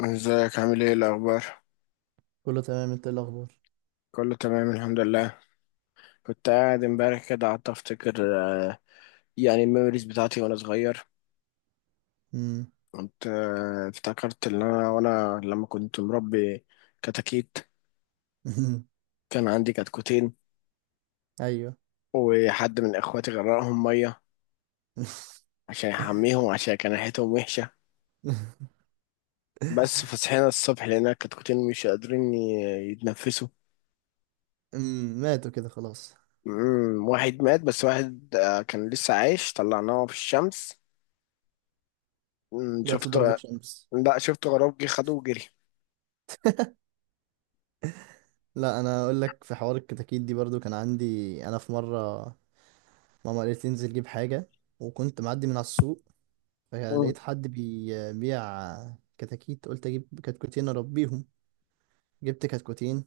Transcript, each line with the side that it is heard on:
left: ازيك، عامل ايه الاخبار؟
right: كله تمام، انت ايه الاخبار؟
left: كله تمام الحمد لله. كنت قاعد امبارح كده قعدت افتكر. آه، يعني الميموريز بتاعتي وانا صغير.
right: امم.
left: كنت افتكرت ان انا وانا لما كنت مربي كتاكيت. كان عندي كتكوتين.
right: ايوه.
left: وحد من اخواتي غرقهم ميه عشان يحميهم، عشان كان ريحتهم وحشه. بس فصحينا الصبح لقينا الكتكوتين مش قادرين يتنفسوا.
right: ماتوا كده خلاص.
left: واحد مات، بس واحد كان لسه عايش طلعناه في الشمس.
right: جات له
left: شفته.
right: ضربة شمس؟
left: لا، شفت غراب جه خده وجري.
right: لا انا اقول لك، في حوار الكتاكيت دي برضو كان عندي. انا في مرة ماما قالت لي انزل جيب حاجة، وكنت معدي من على السوق
left: مم.
right: فلقيت حد بيبيع كتاكيت، قلت اجيب كتكوتين اربيهم. جبت كتكوتين.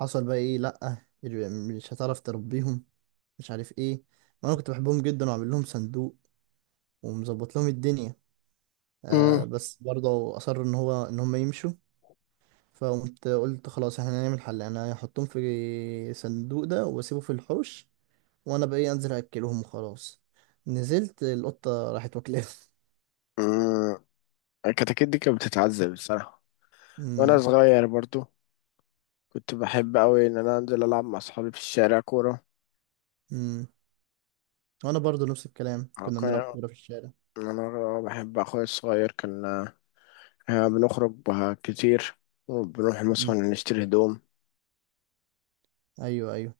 right: حصل بقى ايه؟ لا مش هتعرف تربيهم، مش عارف ايه. وانا كنت بحبهم جدا واعمل لهم صندوق ومظبط لهم الدنيا.
left: مم.
right: بس برضه أصر إن هم يمشوا. فقمت قلت خلاص، احنا هنعمل حل، أنا هحطهم في صندوق ده وأسيبه في الحوش، وأنا بقى إيه أنزل أكلهم وخلاص. نزلت القطة راحت واكلاهم.
left: مم. الكتاكيت دي كانت بتتعذب الصراحة. وأنا
right: أمم.
left: صغير برضو كنت بحب أوي إن أنا أنزل ألعب مع أصحابي في الشارع كورة.
right: أمم. وأنا برضه نفس الكلام، كنا بنلعب
left: كان
right: كورة في الشارع.
left: أنا بحب أخويا الصغير، كان بنخرج بها كتير، وبنروح مثلا
right: أمم.
left: نشتري هدوم.
right: أيوه، أيوه.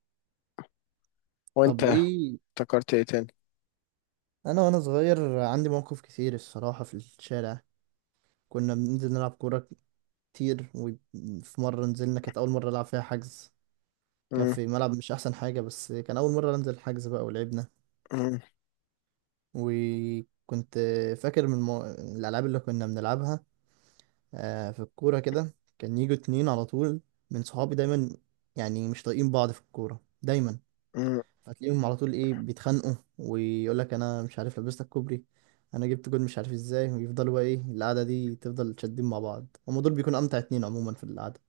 right: طب
left: وأنت
right: إيه؟
left: افتكرت إيه تاني؟
right: أنا وأنا صغير عندي مواقف كتير الصراحة في الشارع. كنا بننزل نلعب كورة كتير، وفي مرة نزلنا كانت أول مرة ألعب فيها حجز. كان
left: مم.
right: في ملعب مش احسن حاجه، بس كان اول مره انزل الحجز بقى ولعبنا.
left: مم.
right: وكنت فاكر من الالعاب اللي كنا بنلعبها. في الكوره كده كان يجوا اتنين على طول من صحابي دايما، يعني مش طايقين بعض في الكوره دايما.
left: مم.
right: فتلاقيهم على طول ايه بيتخانقوا، ويقول لك انا مش عارف لبستك كوبري، انا جبت جول مش عارف ازاي. ويفضلوا بقى ايه، القعده دي تفضل شادين مع بعض. هما دول بيكونوا امتع اتنين عموما في القعده.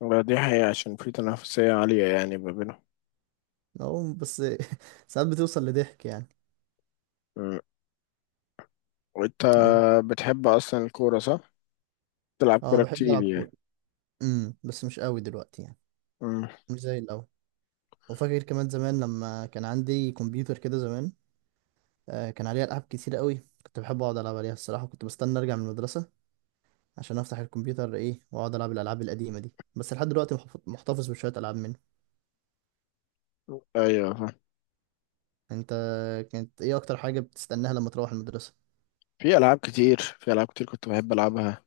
left: لا، دي حقيقة عشان في تنافسية عالية يعني ما بينهم.
right: أهو بس. ساعات بتوصل لضحك يعني.
left: مم. وأنت
right: أهو.
left: بتحب أصلا الكورة صح؟ تلعب
right: اه،
left: كورة
right: بحب
left: كتير
right: العب كوره.
left: يعني.
right: بس مش قوي دلوقتي يعني،
left: مم.
right: مش زي الاول. وفاكر كمان زمان لما كان عندي كمبيوتر كده زمان، كان عليه العاب كتير قوي، كنت بحب اقعد العب عليها الصراحه. كنت بستنى ارجع من المدرسه عشان افتح الكمبيوتر ايه واقعد العب الالعاب القديمه دي. بس لحد دلوقتي محتفظ بشويه العاب منه.
left: أيوه،
right: انت كانت ايه اكتر حاجه بتستناها لما تروح المدرسه؟
left: في ألعاب كتير كنت بحب ألعبها.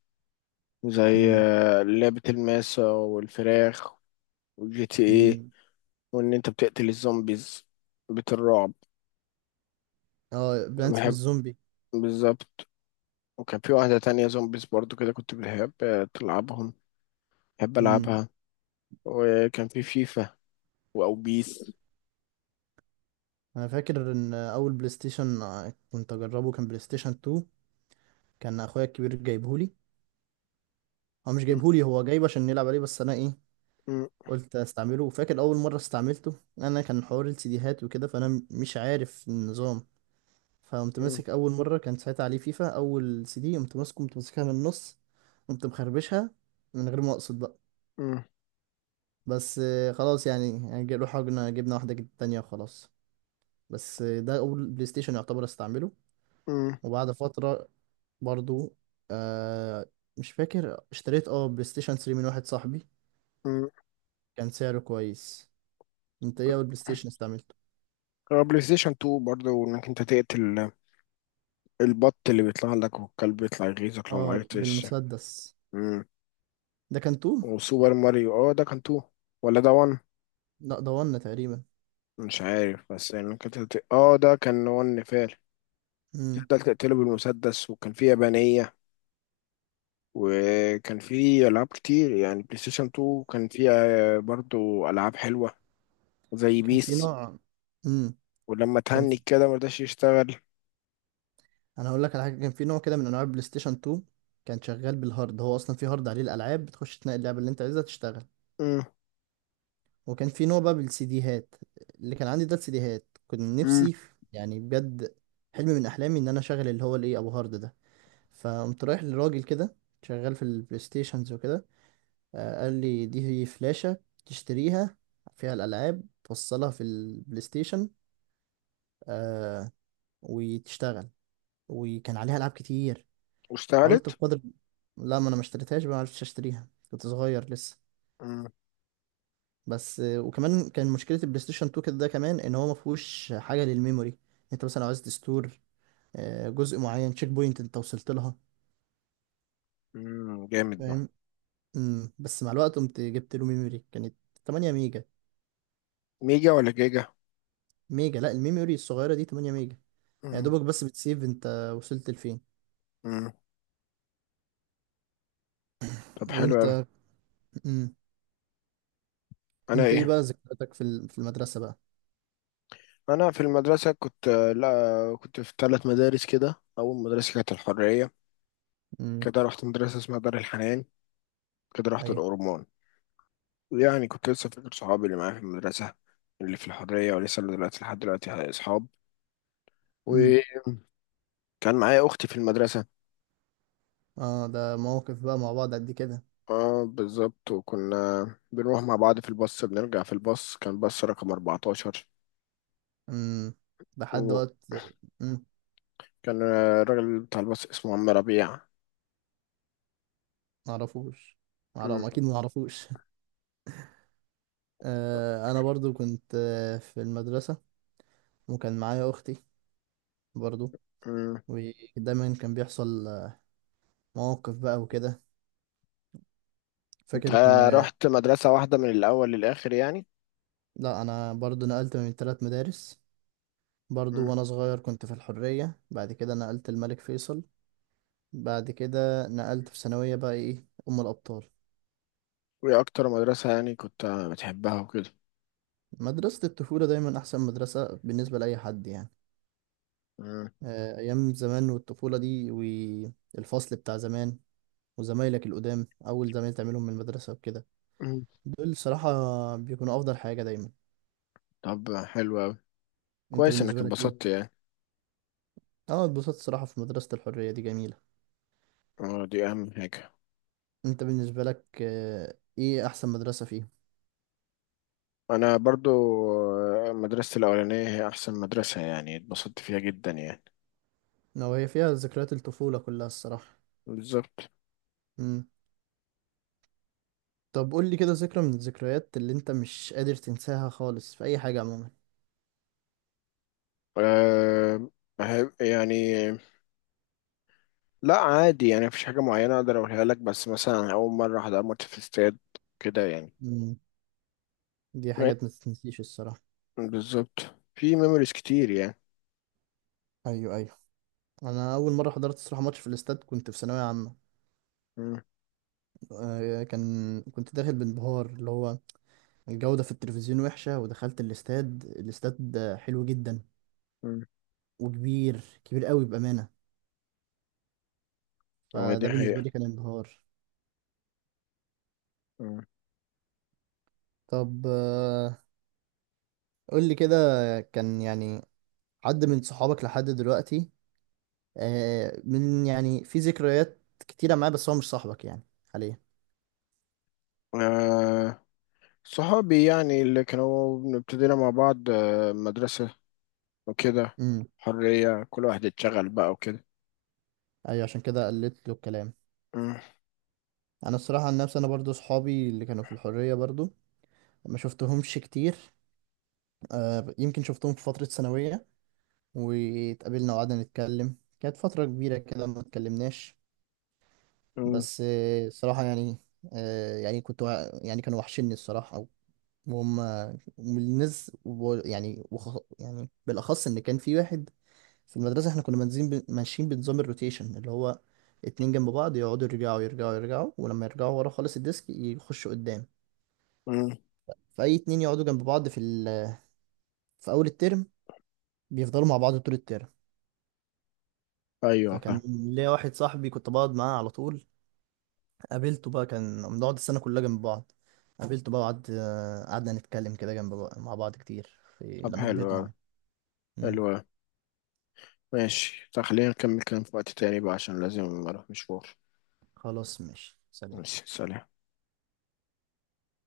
left: زي
right: امم.
left: لعبة الماسة والفراخ، والجي تي ايه،
right: امم.
left: وإن أنت بتقتل الزومبيز، بيت الرعب.
right: اه،
left: أنا
right: بلانس
left: بحب.
right: بالزومبي.
left: بالظبط. وكان في واحدة تانية زومبيز برضو كده، كنت بحب تلعبهم، بحب
right: امم
left: ألعبها. وكان في فيفا وأو بيس.
right: انا فاكر ان اول بلاي ستيشن كنت اجربه كان بلاي ستيشن 2. كان اخويا الكبير جايبهولي. هو مش
left: م-
right: جايبهولي، هو جايبه عشان نلعب عليه، بس انا ايه
left: م-
right: قلت استعمله. فاكر اول مره استعملته انا كان حوار السيديهات وكده، فانا مش عارف النظام. فقمت
left: م-
right: ماسك اول مره كان ساعتها عليه فيفا، اول سي دي قمت ماسكه، قمت ماسكها من النص، قمت مخربشها من غير ما اقصد بقى.
left: م-
right: بس خلاص يعني روحنا جبنا واحده تانية وخلاص. بس ده اول بلاي ستيشن يعتبر استعمله.
left: م-
right: وبعد فتره برضو، آه مش فاكر اشتريت بلاي ستيشن 3 من واحد صاحبي،
left: م.
right: كان سعره كويس. انت ايه اول بلاي ستيشن استعملته؟
left: بلاي ستيشن 2 برضه، وإنك أنت تقتل البط اللي بيطلع لك والكلب بيطلع يغيظك لو
right: اه،
left: معرفتش.
right: بالمسدس. ده كان تو.
left: وسوبر ماريو، اه ده كان تو ولا ده وان؟
right: لا ده ون تقريبا.
left: مش عارف بس يعني كانت اه، ده كان وان فعلا.
right: امم.
left: تفضل تقتله بالمسدس، وكان فيه يابانية. وكان فيه ألعاب كتير يعني، بلاي ستيشن 2 كان فيه برضو ألعاب حلوة، زي
right: كان في
left: بيس.
right: نوع. امم.
left: ولما
right: كان
left: تهنج
right: في...
left: كده مرضاش يشتغل.
right: انا هقول لك على حاجه، كان في نوع كده من انواع البلاي ستيشن 2 كان شغال بالهارد. هو اصلا في هارد عليه الالعاب، بتخش تنقي اللعبه اللي انت عايزها تشتغل.
left: مم.
right: وكان في نوع بقى بالسي ديهات. اللي كان عندي ده السي ديهات، كنت
left: مم.
right: نفسي يعني بجد، حلم من احلامي ان انا اشغل اللي هو الايه، ابو هارد ده. فقمت رايح لراجل كده شغال في البلاي ستيشنز وكده، قال لي دي هي فلاشه تشتريها فيها الالعاب، توصلها في البلاي ستيشن آه، وتشتغل، وكان عليها العاب كتير. حاولت
left: واشتغلت؟
right: بقدر. لا ما انا ما اشتريتهاش بقى، ما عرفتش اشتريها، كنت صغير لسه.
left: مم.
right: بس وكمان كان مشكله البلاي ستيشن 2 كده ده كمان، ان هو ما فيهوش حاجه للميموري. انت مثلا لو عايز تستور جزء معين تشيك بوينت انت وصلت لها.
left: مم. جامد ده.
right: فاهم؟ بس مع الوقت قمت جبت له ميموري كانت 8 ميجا.
left: ميجا ولا جيجا؟
right: ميجا. لا، الميموري الصغيره دي 8 ميجا، يا
left: مم.
right: دوبك بس بتسيف انت وصلت لفين.
left: مم. طب حلو أوي.
right: وانت؟ امم
left: أنا
right: انت ايه
left: إيه؟
right: بقى ذكرياتك في في المدرسه بقى؟
left: انا في المدرسه كنت. لا، كنت في ثلاث مدارس. كده اول مدرسه كانت الحريه،
right: امم.
left: كده رحت مدرسه اسمها دار الحنان، كده رحت
right: ايوه.
left: الاورمون. يعني كنت لسه فاكر صحابي اللي معايا في المدرسه، اللي في الحريه، ولسه اللي دلوقتي لحد دلوقتي اصحاب.
right: مم.
left: وكان معايا اختي في المدرسه.
right: اه ده مواقف بقى مع بعض قد كده.
left: اه بالظبط، وكنا بنروح مع بعض في الباص، بنرجع في الباص. كان باص رقم 14.
right: امم. لحد
left: وكان
right: وقت. امم.
left: الراجل بتاع الباص اسمه عم ربيع.
right: معرفوش.
left: م-
right: اكيد معرفوش. انا برضو كنت في المدرسة، وكان معايا اختي برضو.
left: م.
right: ودايما كان بيحصل مواقف بقى وكده.
left: انت
right: فاكر كنا.
left: رحت مدرسه واحده من الاول للاخر يعني؟
right: لا انا برضو نقلت من ثلاث مدارس برضو. وانا صغير كنت في الحرية، بعد كده نقلت الملك فيصل، بعد كده نقلت في ثانوية بقى ايه ام الابطال.
left: وإيه أكتر مدرسة يعني كنت بتحبها وكده؟
right: مدرسة الطفولة دايما احسن مدرسة بالنسبة لاي حد يعني،
left: مم.
right: أيام زمان والطفولة دي والفصل بتاع زمان وزمايلك القدام، أول زمايل تعملهم من المدرسة وكده،
left: مم.
right: دول صراحة بيكونوا أفضل حاجة دايما.
left: طب حلو أوي،
right: أنت
left: كويس إنك
right: بالنسبة لك
left: اتبسطت
right: إيه؟
left: يعني.
right: أه اتبسطت صراحة، في مدرسة الحرية دي جميلة.
left: أه، دي أهم حاجة.
right: أنت بالنسبة لك إيه أحسن مدرسة فيهم؟
left: أنا برضو مدرستي الأولانية هي أحسن مدرسة، يعني اتبسطت فيها جدا يعني.
right: لو هي فيها ذكريات الطفولة كلها الصراحة.
left: بالظبط.
right: مم. طب قول لي كده ذكرى من الذكريات اللي أنت مش قادر تنساها خالص في أي حاجة عموما.
left: أه، يعني لا، عادي يعني، مفيش حاجة معينة أقدر أقولها لك، بس مثلا أول مرة أحضر ماتش في استاد كده يعني.
right: مم. دي
left: م-
right: حاجات ما تتنسيش الصراحة.
left: بالظبط. في ميموريز كتير يعني.
right: ايوه، ايوه. انا اول مره حضرت الصراحه ماتش في الاستاد كنت في ثانويه عامه.
left: مم.
right: كنت داخل بانبهار اللي هو الجودة في التلفزيون وحشة. ودخلت الاستاد. الاستاد حلو جدا
left: مم.
right: وكبير كبير قوي بأمانة.
left: هو دي
right: فده بالنسبة
left: حقيقة.
right: لي كان انبهار.
left: مم.
right: طب قول لي كده، كان يعني حد من صحابك لحد دلوقتي من يعني في ذكريات كتيرة معاه بس هو مش صاحبك يعني حاليا.
left: آه، صحابي يعني اللي كانوا ابتدينا مع بعض مدرسة وكده.
right: امم.
left: حرية كل واحد اتشغل بقى وكده.
right: ايوه عشان كده قلت له الكلام.
left: مم.
right: انا الصراحة عن نفسي، انا برضو صحابي اللي كانوا في الحرية برضو ما شفتهمش كتير. يمكن شفتهم في فترة ثانوية واتقابلنا وقعدنا نتكلم، كانت فترة كبيرة كده ما اتكلمناش.
left: مم.
right: بس الصراحة يعني، يعني يعني كانوا وحشني الصراحة، وهم والناس يعني يعني بالأخص إن كان في واحد في المدرسة. احنا كنا ماشيين بنظام الروتيشن اللي هو اتنين جنب بعض يقعدوا يرجعوا يرجعوا يرجعوا، ولما يرجعوا ورا خالص الديسك يخشوا قدام.
left: مم.
right: فأي اتنين يقعدوا جنب بعض في أول الترم بيفضلوا مع بعض طول الترم.
left: أيوة فاهم.
right: فكان ليا واحد صاحبي كنت بقعد معاه على طول. قابلته بقى، كان بنقعد السنة كلها جنب بعض. قابلته بقى، وقعد آه، قعدنا نتكلم كده جنب بقى مع بعض كتير في
left: طب
right: لما
left: حلو
right: كبرنا
left: أوي،
right: يعني. مم.
left: حلو أوي. ماشي، طب خلينا نكمل كلام في وقت تاني بقى، عشان لازم أروح مشوار.
right: خلاص ماشي، سلام.
left: ماشي سلام.